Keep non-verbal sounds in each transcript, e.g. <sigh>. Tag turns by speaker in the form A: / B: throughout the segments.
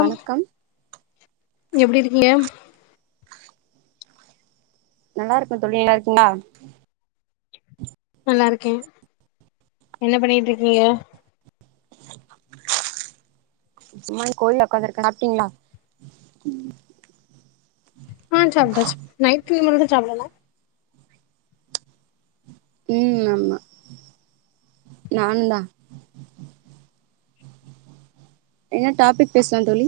A: வணக்கம்
B: எப்டி இருக்கீங்க
A: நல்லா இருக்கோ தோழி நல்லா இருக்கீங்களா
B: நல்லா இருக்கே என்ன பண்ணிட்டு இருக்கீங்க
A: சும்மா கோயில உக்காந்துருக்கே சாப்படீங்களா
B: ஆ சாப்ட்டாச்சு நைட்டு சாப்டல
A: உ ஆமா நானு தா என்ன டாபிக் பேசலா தோழி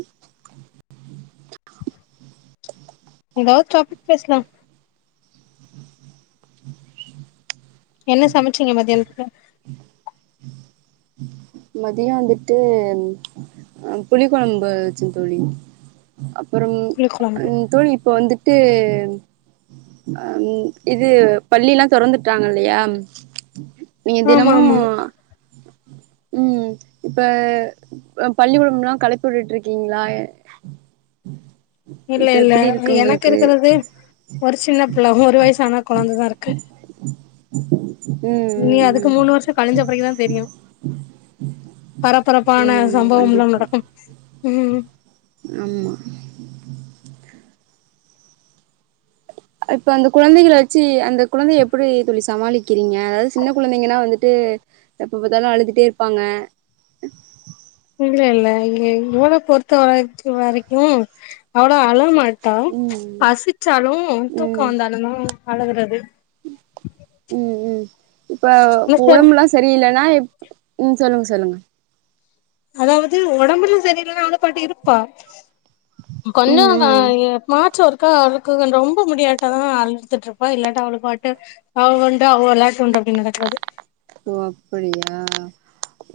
B: ஏதாவது டாபிக் பேசலா என்ன சமச்சீங்க மதியானத்துகு
A: மதியோ வந்துட்டு புளி கொழம்பு வச்சே தோழி அப்றம்
B: புளிக்கொழம்பு
A: தோழி இப்போ வந்துட் இது இது பள்ளி எல்லா திறந்துட்டாங்க இல்லையா நீங்க
B: ஆமா
A: தினமு
B: ஆமா
A: உ இப்ப பள்ளிக்கூடம்ல்லா கிளப்பிவிட்டு இருக்கீங்களா
B: இல்ல இல்ல எனக்கு இருக்குறது ஒரு சின்ன பிள்ள ஒரு வயசான குழந்ததா இருக்கு
A: ம்
B: நீ அதுக்கு
A: ம் ம்
B: மூணு வருஷோ கழிஞ்ச பரகுதா தெரியு பரபரப்பான
A: ஆமா ஆமா
B: சம்பவம்னா
A: கண்டிப்பா
B: நடக்கும் உ
A: ஆமா இப்ப அந்த குழந்தைகள வச்சு அந்த குழந்தைய எப்டி தோழிஸ் சமாளிக்கிறீங்க அதாவது சின்ன குழந்தைங்கனா வந்துட்டு எப்பாத்தாலு அழுதுட்டே இருப்பாங்க
B: இல்ல இல்ல இங்க இவள பொறுத்த வர வரைக்கு வரைக்கு அவ்ளோ அழமாட்டா
A: ம்
B: பசிச்சாலு தூக்கோ வந்தாலு தா அழுகுறது
A: உ உ இப்ப
B: ஆனா சரி,
A: உடம்புலா சரியில்லன்னா எப் உ சொல்லுங்க சொல்லுங்க
B: அதாவது ஒடம்புலா சரியில்லன்னா அவ பாட்டு இருப்பா கொஞ்ச
A: ம் ம்
B: <unintelligible> மா அவளுக்கு ரொம்ப முடியாட்ட தான் அழுதுட்டு இருப்பா இல்லாட்ட அவளுக்கு பாட்டு அவ உண்டு அவ விளையாட்டு உண்டு அப்டினு நடக்குறது
A: ஓ அப்படியா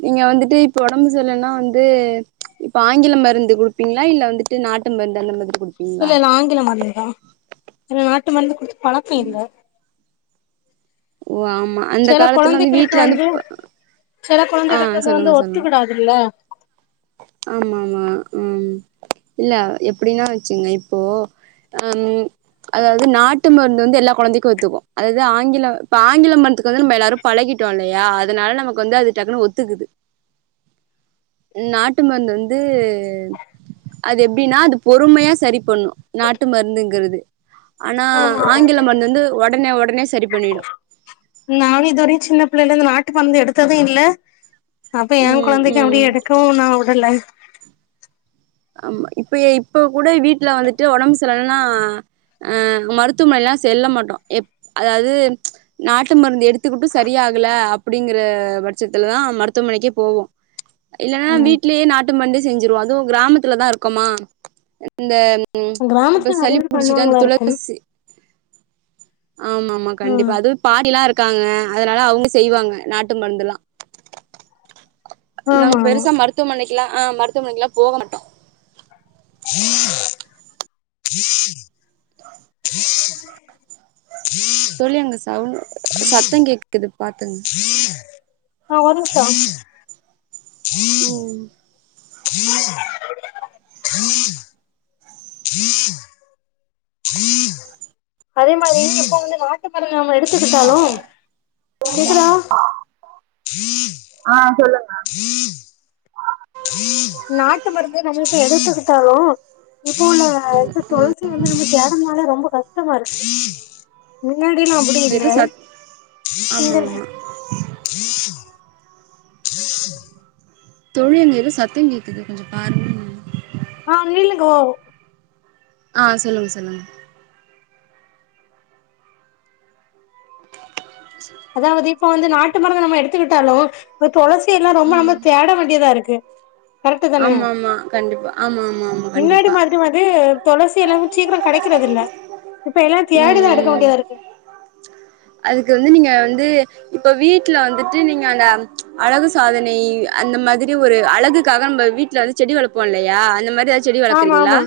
A: நீங்க வந்துட்டு இப்ப உடம்பு செர்லனா வந்து இப்ப ஆங்கிலம் மருந்து குடுப்பீங்களா இல்ல வந்துட்டு நாட்டு மருந்து அந்த மாதிரி குடுப்பீங்களா
B: இல்ல இல்ல ஆங்கில மருந்து தான் நாட் ட்டு மருந்து குடுத்து பழக்க இல்ல
A: ஓ ஆமா அந்த
B: சில
A: காலத்துல வந்து
B: கொழந்தைகளுக்கு
A: வீட்டுல வந்து
B: சில கொழந்தைகளுக்கு
A: ஆஹ்
B: அது வந்து
A: சொல்லுங்க சொல்லுங்க
B: ஒத்துக்கிடாதுல்ல
A: ஆமா ஆமா இல்ல எப்படின்னா வச்சுங்க இப்போ அஹ் அதாவது நாட்டு மருந்து வந்து எல்லா குழந்தைக்கும் ஒத்துக்கும் அதாவது ஆங்கிலம் இப்ப ஆங்கில மருத்துக்கு வந்து நம்ம எல்லாரும் பழகிட்டோம் இல்லையா அதனால நமக்கு வந்து அது டக்குனு ஒத்துக்குது நாட்டு மருந்து வந்து அது எப்படின்னா அது பொறுமையா சரி பண்ணும் நாட்டு மருந்துங்கிறது ஆனா ஆங்கில மருந்து வந்து உடனே உடனே சரி பண்ணிடும்
B: நானு இதுவரையு சின்ன பிள்ளைல இருந்து நாட்டு மருந்து எடுத்தது இல்ல அப்ப என்
A: ம்
B: குழந்தைக்க அப்படி
A: ம்
B: எடுக்கவும் நா ல்ல
A: ஆமா இப்ப இப்ப கூட வீட்டுல வந்துட்டு உடம்பு சரிலன்னா அஹ் மருத்துவமனைல்லாம் செல்ல மாட்டோம் எ அதாவது நாட்டு மருந்து எடுத்துக்கிட்டும் சரியாகல அப்படிங்கிற பட்சத்துலதான் மருத்துவமனைக்கே போவோம் இல்லைன்னா
B: ம்
A: வீட்லேயே நாட்டு மருந்தே செஞ்சிருவோம் அதுவும் கிராமத்து தான் இருக்குமா இந்த உம் இப்ப
B: கிராமத்துல நெறைய
A: சளி
B: பேர்
A: புடிச்சுட்டா அந்த
B: பண்ணுவாங்களா இருக்கும்
A: துளசி ஆமா ஆமா
B: ஆ
A: கண்டிப்பா அதுவும் பாட்டில்லாம் இருக்கும் இருக்காங்க அதனால அவங்க செய்வாங்க நாட்டு மருந்துல்லாம்
B: ஆமா
A: நாங்க
B: ஆமா
A: பெருசா மருத்துவமனைக்கு ஆஹ் மருத்துவமனைக்குல்லாம் போகமாட்டோம்
B: கீ கீ கீ <unintelligible>
A: தோழி சத்தம் கேட்குது இது பாத்துங்க
B: ஆஹ் ஒரு நிமிஷம்
A: உம்
B: அதே மாரி இப்போ வந்து நாட்டு மருந்து நாம எடுத்துக்கிட்டாலும் கேக்குதா உம்
A: ஆஹ் சொல்லுங்க
B: நாட்டு மருந்தே நம்மளுக்கு எடுத்துக்கிட்டாலும் இப்போ உள்ள
A: ஆமா
B: இந்த துளசி வந்து நம்ம தேடுறனால ரொம்ப கஷ்ட்மா இருக்கு முன்னாடியல்லாம் அப்படி
A: அங்க எதோ
B: இருந்தே
A: சத் ஆமா
B: நீங்க
A: ஆமா
B: <unintelligible>
A: தோழி அங்க எதோ சத்தம் கேக்குது கொஞ்சம் பாருங்களா
B: ஆ நீல்லுங்கோ
A: ஆ சொல்லுங்க சொல்லுங்க
B: அதாவது இப்ப வந்து நாட்டு மருந்து நம்ம எடுத்துக்கிட்டாலோ தொளசி எல்லா ரொம்ப
A: ம்
B: நம்ம தேட வேண்டியதா இருக்கு கரெக்ட் தானே
A: ஆமா ஆமா கண்டிப்பா ஆமா ஆமா ஆமா கண்டிப்பா
B: தொளசி எல்லாமு சீக்கிரோ கெடைக்கறது இல்ல இப்ப எல்லா தேடி தா
A: ம்
B: எடுக்க
A: ம்
B: வேண்டியதா இருக்கு
A: அதுக்கு வந்து நீங்க வந்து இப்ப வீட்ல வந்துட்டு நீங்க அந்த அழகு சாதனை அந்த மாதிரி ஒரு அலகுக்காக நம்ப வீட்ல வந்து செடி வளப்போ இல்லையா அந்த மாரி எதா செடி
B: ஆமா
A: வளக்கறீங்களா
B: ஆமா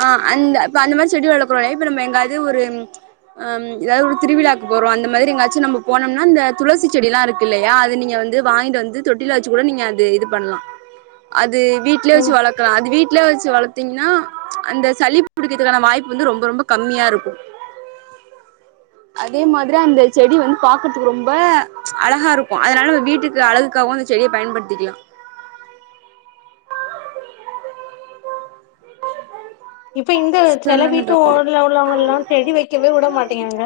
A: ஆ அந்த இப்ப அந்த மாரி செடி வளக்கறோல்ல இப்ப நம்ம எங்காது ஒரு ம் ம் எதாவது ஒரு திருவிழாக்கு போறோ அந்த மாரி எங்காச்சி நம்ம போனோம்னா இந்த துளசி செடில்லா இருக்கு இல்லையா அது நீங்க வந்து வாங்கிட்டு வந்து தொட்டில வெச்சி கூட நீங்க அது இது பண்ணலா அ து வீட்லே வெச்சி
B: ஆமா
A: வளக்கலா அது வீட் வீட்ல வச்சி வளத்தீங்கன்னா அந்த சளி புடிக்கிறதுக்கான வாய்ப்பு வந்து ரொம்ப ரொம்ப கம்மியா இருக்கும் அதே மாதிரி அந்த செடி வந்து பாக்கறதுக்கு ரொம்ப அழகா இருக்கும் அதனால வீட்டுக்கு அழகுக்காகவு அந்த செடிய பயன்படுத்திக்கிலா
B: இப்ப இந்த செல
A: சொல்லுங்க
B: வீட்டு
A: தோ
B: ஓடுல உள்ளவங்க எல்லா செடி வக்கவே உட மாட்டிங்கிறாங்க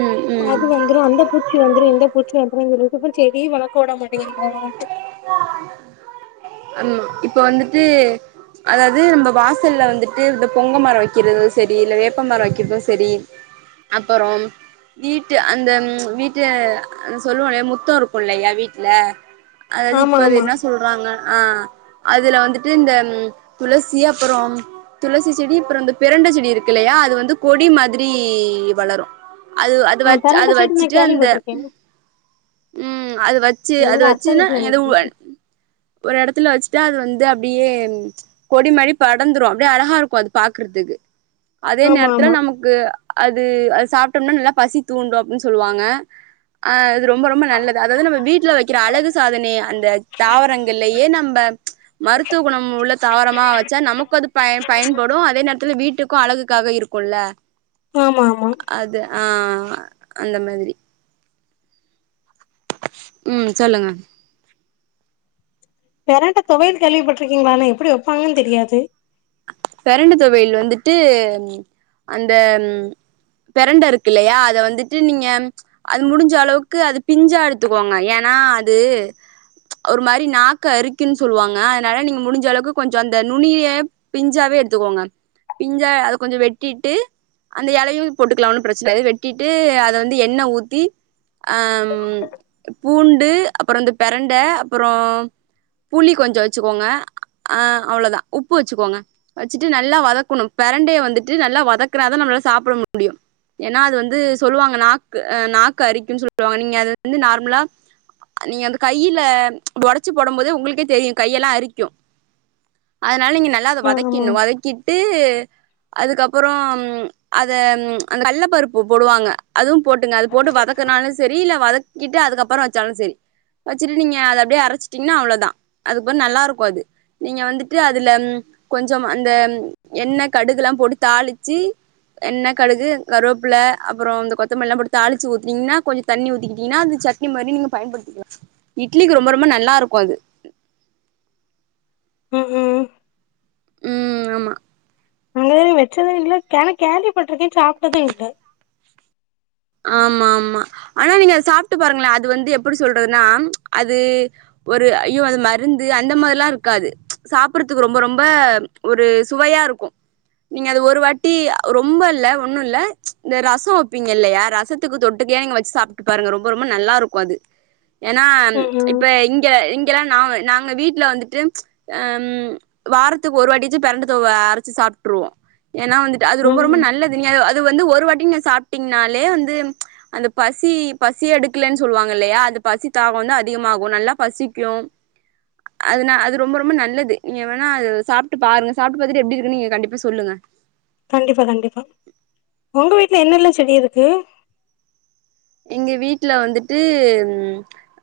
A: ம் ம்
B: அது வந்துரு அந்த பூச்சி வந்துரு இந்த பூச்சி வந்துரு ப்பும் செடி வளக் கூட மாட்டிங்கலான்ட்டு
A: இப்போ வந்துட்டு அதாவது நம்ப வாசல்ல வந்துட்டு இந்த பொங்க மரோ வக்கறது செரி இல்ல வேப்ப மரோ வக்கிறதும் செரி அப்றோ வீட்டு அந்த வீட்டு சொல்லுவோ இல்லையா முத்தோ இருக்கு இல்லையா வீட் ல அதாவது
B: ஆமா
A: இப்ப அது
B: ஆமா
A: என்ன சொல்றாங்க ஆ அதுல வந்துட்டு இந்த துளசி அப்றோ துளசி செடி அப்றோ இந்த பிரண்ட செடி இருக்கு இல்லையா அது வந்து கொடி மாதிரி வளரும் அது அது
B: ஆ
A: வச்சி
B: பெரண்ட
A: அது
B: செடி நா
A: வச்சிட்டு அந்த
B: கேள்விப்பட்டிருக்கே
A: ம் அது வச்சி அது
B: எங்க அத்த
A: வச்சின்னா
B: வீட்ல
A: எனக்கு
B: நிக்கி
A: ஒ ஒரு எடத்துல வச்சி ட்டா அது வந்து அப்டியே கொடி மாரி படந்துரு அப்டே அழகா இருக்கும் அது பாக்கறதுக்கு அதே
B: ஆமா
A: நேரத்துல
B: ஆமா
A: நமக்கு அது அது சாப்ட்டோம்னா நல்லா பசி தூண்டு அப்டின்னு சொல்லுவாங்க ஆ இது ரொம்ப ரொம்ப நல்லது அதாவது நம்ம வீட்ல வக்கிற அழகு சாதனைய அந்த தாவரங்கள்லயே நம்ப மருத்துவ குணம் உள்ள தாவரமா வச்சா நமக்கும் அது பயன் பயன்படும் அதே நேரத்துல வீட்டுக்கும் அழகுக்காக இருக்குல்ல
B: ஆமா ஆமா
A: அது ஆ ஆ அந்த மாதிரி உ சொல்லுங்க
B: பெரண்ட தொவையல் கேள்விப்பட்டிருக்கிங்களா ஆனா எப்டி வெப்பாங்கன்னு தெரியாது
A: பெரண்டு தொவையல் வந்துட்டு அந்த பெரண்ட இருக்கு இல்லையா அத வந்துட்டு நீங்க அது முடிஞ்ச அளவுக்கு அது பிஞ்சா எடுத்துக்கோங்க ஏன்னா அது ஒரு மாரி நாக்க அரிக்குன்னு சொல்லுவாங்க அதனால நீங்க முடிஞ்ச அளவுக்கு கொஞ்ஜோ அந்த நுனிய பிஞ்சாவே எடுத்துக்கோங்க பிஞ்சா அத கொஞ்ஜோ வெட்டிட்டு அந்த எலையு போட்டுக்கலா ஒன்னு ப்ரச்சனை இல்ல இது வெட்டிட்டு அத வந்து எண்ணெ ஊத்தி பூண்டு அப்றோ இந்த பெரண்ட அப்றோ புளி கொஞ்ஜோ வெச்சுக்கோங்க ஆ அவ்ள தா உப்பு வெச்சுக்கோங்க வெச்சுட்டு நல்லா வதக்கணு பெரண்டைய வந்துட்டு நல்லா வதக்கனா தா நம்மளால சாப்ட முடியு ஏன்னா அது வந்து சொல்லுவாங்க நாக்கு நாக்கு அரிக்குன்னு சொல்லுவாங்க நீங்க அது வந்து நார்மலா நீங்க அந்த கையில ஒடைச்சு போடும் போதே உங்களுக்கே தெரியு கையெல்லா அரிக்கு அதனால நீங்க நல்ல அத
B: ஆ
A: வதக்கி
B: ஆமா
A: கின்னு வதக்கிட்டு அதுக்கப்றோ அத அந்த கள்ள பருப்பு போடுவாங்க அதுவு போட்டுங்க அது போட்டு வதக்கனாலு செரி இல்ல வதக் கிட்டு அதுக்கப்றோ வெச்சாலு செரி வெச்சுட்டு நீங்க அது அப்டியே அரைச்சிட்டீங்கன்னா அவ்ளோ தா அதுக்கப்றோ நல்லா இருக்கு அது நீங்க வந்துட்டு அதுல கொஞ்சம் அந்த எண்ணெ கடுகுலா போட்டு தாளிச்சி எண்ணெ கடுகு கருவேப்புல அப்றோ இந்த கொத்தமல்லிலா போட்டு தாளிச்சு ஊத்தினிங்கன்னா கொஞ்ஜோ தண்ணி ஊத்திக்கிட்டீங்கன்னா அது சட்னி மாரி நீங்க பயன்படுத்திக்கலா இட்லிக்கு ரொம்ப ரொம்ப நல்லா இருக்கு அது
B: உ உ
A: உ ஆமா
B: அங்கயு வெச்சது இல்ல கா கேள்வி பட்ருக்கே ஆனா சாப்ட்டதே இல்ல
A: ஆமா ஆமா ஆனா நீங்க அத சாப்பிட்டு பாருங்களே அது வந்து எப்டி சொல்றதுன்னா அது ஒரு ஐயோ அது மருந்து அந்த மாரில்லா இருக்காது சாப்டறதுக்கு ரொம்ப ரொம்ப ஒரு சுவையா இருக்கு நீங்க அது ஒரு வாட்டி ரொம்ப இல்ல ஒண்ணு இல்ல இந்த ரசோ வைப்பீங்க இல்லயா ரசத்துக்கு தொட்டுக்கயா நீங்க வச்சு சாப்பிட்டு பாருங்க ரொம்ப ரொம்ப நல்லா இருக்கு அது ஏன்னா
B: ம்
A: இப்ப
B: ம்
A: இங்க இங்கெல்லா நா நாங்க வீட்டுல வந்துட்டு ம் வாரத்துக்கு ஒரு வாட்டிச்சும் பெரண்ட தோவைய அரைச்சு சாப்ட்டுருவோ ஏன்னா வந்துட்டு அது ரொம்ப ரொம்ப
B: ம்
A: நல்லது நீ அது வந்து ஒர் ஒரு வாட்டி நீங்க சாப்பிட்டீங்கனாலே அந்த பசி பசிய எடுக்கலன்னு சொல்லுவாங்க இல்லையா அந்த பசி தாகோ வந்து அதிகமாகு நல்லா பசிக்கு அதுனா அது ரொம்ப ரொம்ப நல்லது நீங்க வேணா அது சாப்பிட்டு பாருங்க சாப்பிட்டு பாத்துட்டு எப்டி இருக்குன்னு நீங்க கண்டிப்பா சொல்லுங்க
B: கண்டிப்பா கண்டிப்பா உங்க வீட்ல என்னெல்லா செடி இருக்கு
A: எங்க வீட்ல வந்துட்டு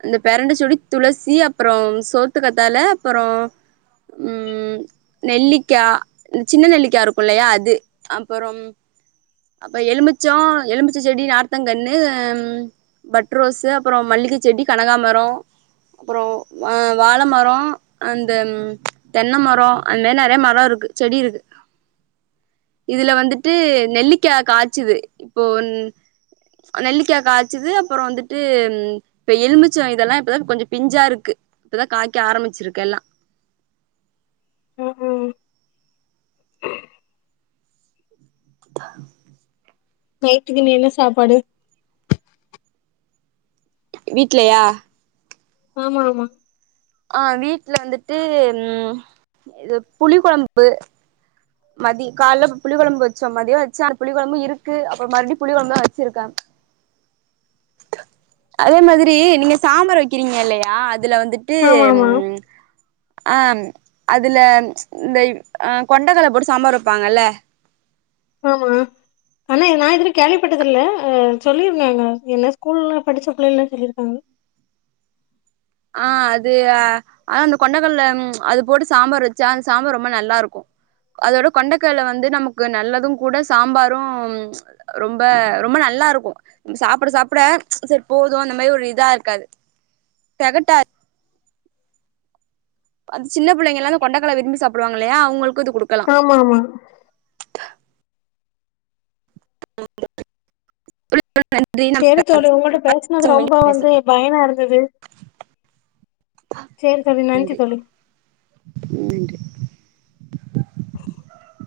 A: இந்த பெரண்ட செடி துளசி அப்புறோ சோத்து கத்தால அப்புறோ உ நெல்லிக்கா சின்ன நெல்லிக்கா இருக்கும் இல்லியா அது அப்புறோ அப்பறோ எலுமிச்சம் எலுமிச்ச செடி நாத்தங்கன்னு ஆ பட் ரோஸ் அப்புறோஞ மல்லிக செடி கனகாமரோ அப்புறோ ஆ வாழ மரோ அந்த தென்ன மரோ அந்த மாரி நெறைய மரோ இருக்கு செடி இருக்கு இதுல வந்துட்டு நெல்லிக்கா காய்ச்சுது இப்போன் நெல்லிக்கா காய்ச்சது அப்புறோ வந்துட்டு இப்ப எலுமிச்சம் இதெல்லா இப்பதா கொஞ்ச பிஞ்சா இருக்கு இப்பதா காய்க்க ஆரம்பிச்சிருக்கு எல்லா
B: உ உ
A: <unintelligible>
B: நைட்டுக்கு நீ என்ன சாப்பாடு
A: வீட்லயா
B: ஆமா ஆமா
A: ஆ வீட்ல வந்துட்டு ம் இது புளி கொழம்பு மதிய கால புளி கொழம்பு வச்சோ மதியம் வச்ச அ புளி கொழம்பு இருக்கு அப்புற மறுடியு புளி குழம்பு தா வச்சிருக்காங்க அதே மாதிரி நீங்க சாம்பார் வைக்கிறீங்க இல்லியா இதுல வந்துட்டு
B: ஆமா ஆமா
A: ம் ஆ அதுல இந்த ஆ கொண்டகள்ள போட்டு சாம்பார் வப்பாங்கல
B: ஆமா ஆனா நா இதிலியு கேள்விப்பட்டதில்ல அ சொல்லியிருந்தாங்க என்ன ஸ்கூல்லா படிச்ச புள்ளைல்ல சொல்லிருக்காங்
A: ஆ அது ஆனா அந்த கொண்டக்கல்ல அது போட்டு சாம்பார் வச்சா அந்த சாம்பார் ரொம்ப நல்லா இருக்கு அதோட கொண்டக்கல்ல வந்து நமக்கு நல்லது கூட சாம்பாரு ரொம்ப ரொம்ப நல்லா இருக்கு சாப்ட சாப்ட சரி போது அந்த மாரி ஒரு இதா இருக்காது தெகட்டா ப அந் சின்ன புள்ளைங்க எல்லா கொண்டக்கல்ல விரும்பி சாப்டுவாங்க இல்லையா அவுங்களுக்
B: ஆமா ஆமா
A: நன்றி
B: சேரி தோழி உங்கள்ட்ட பேசுனது
A: நம்ம
B: ரொம்ப வந்து
A: பேசலா
B: பயனா இருந்தது சேரி தோழி நன்றி தோழி
A: ம் நன்றி
B: <inaudible>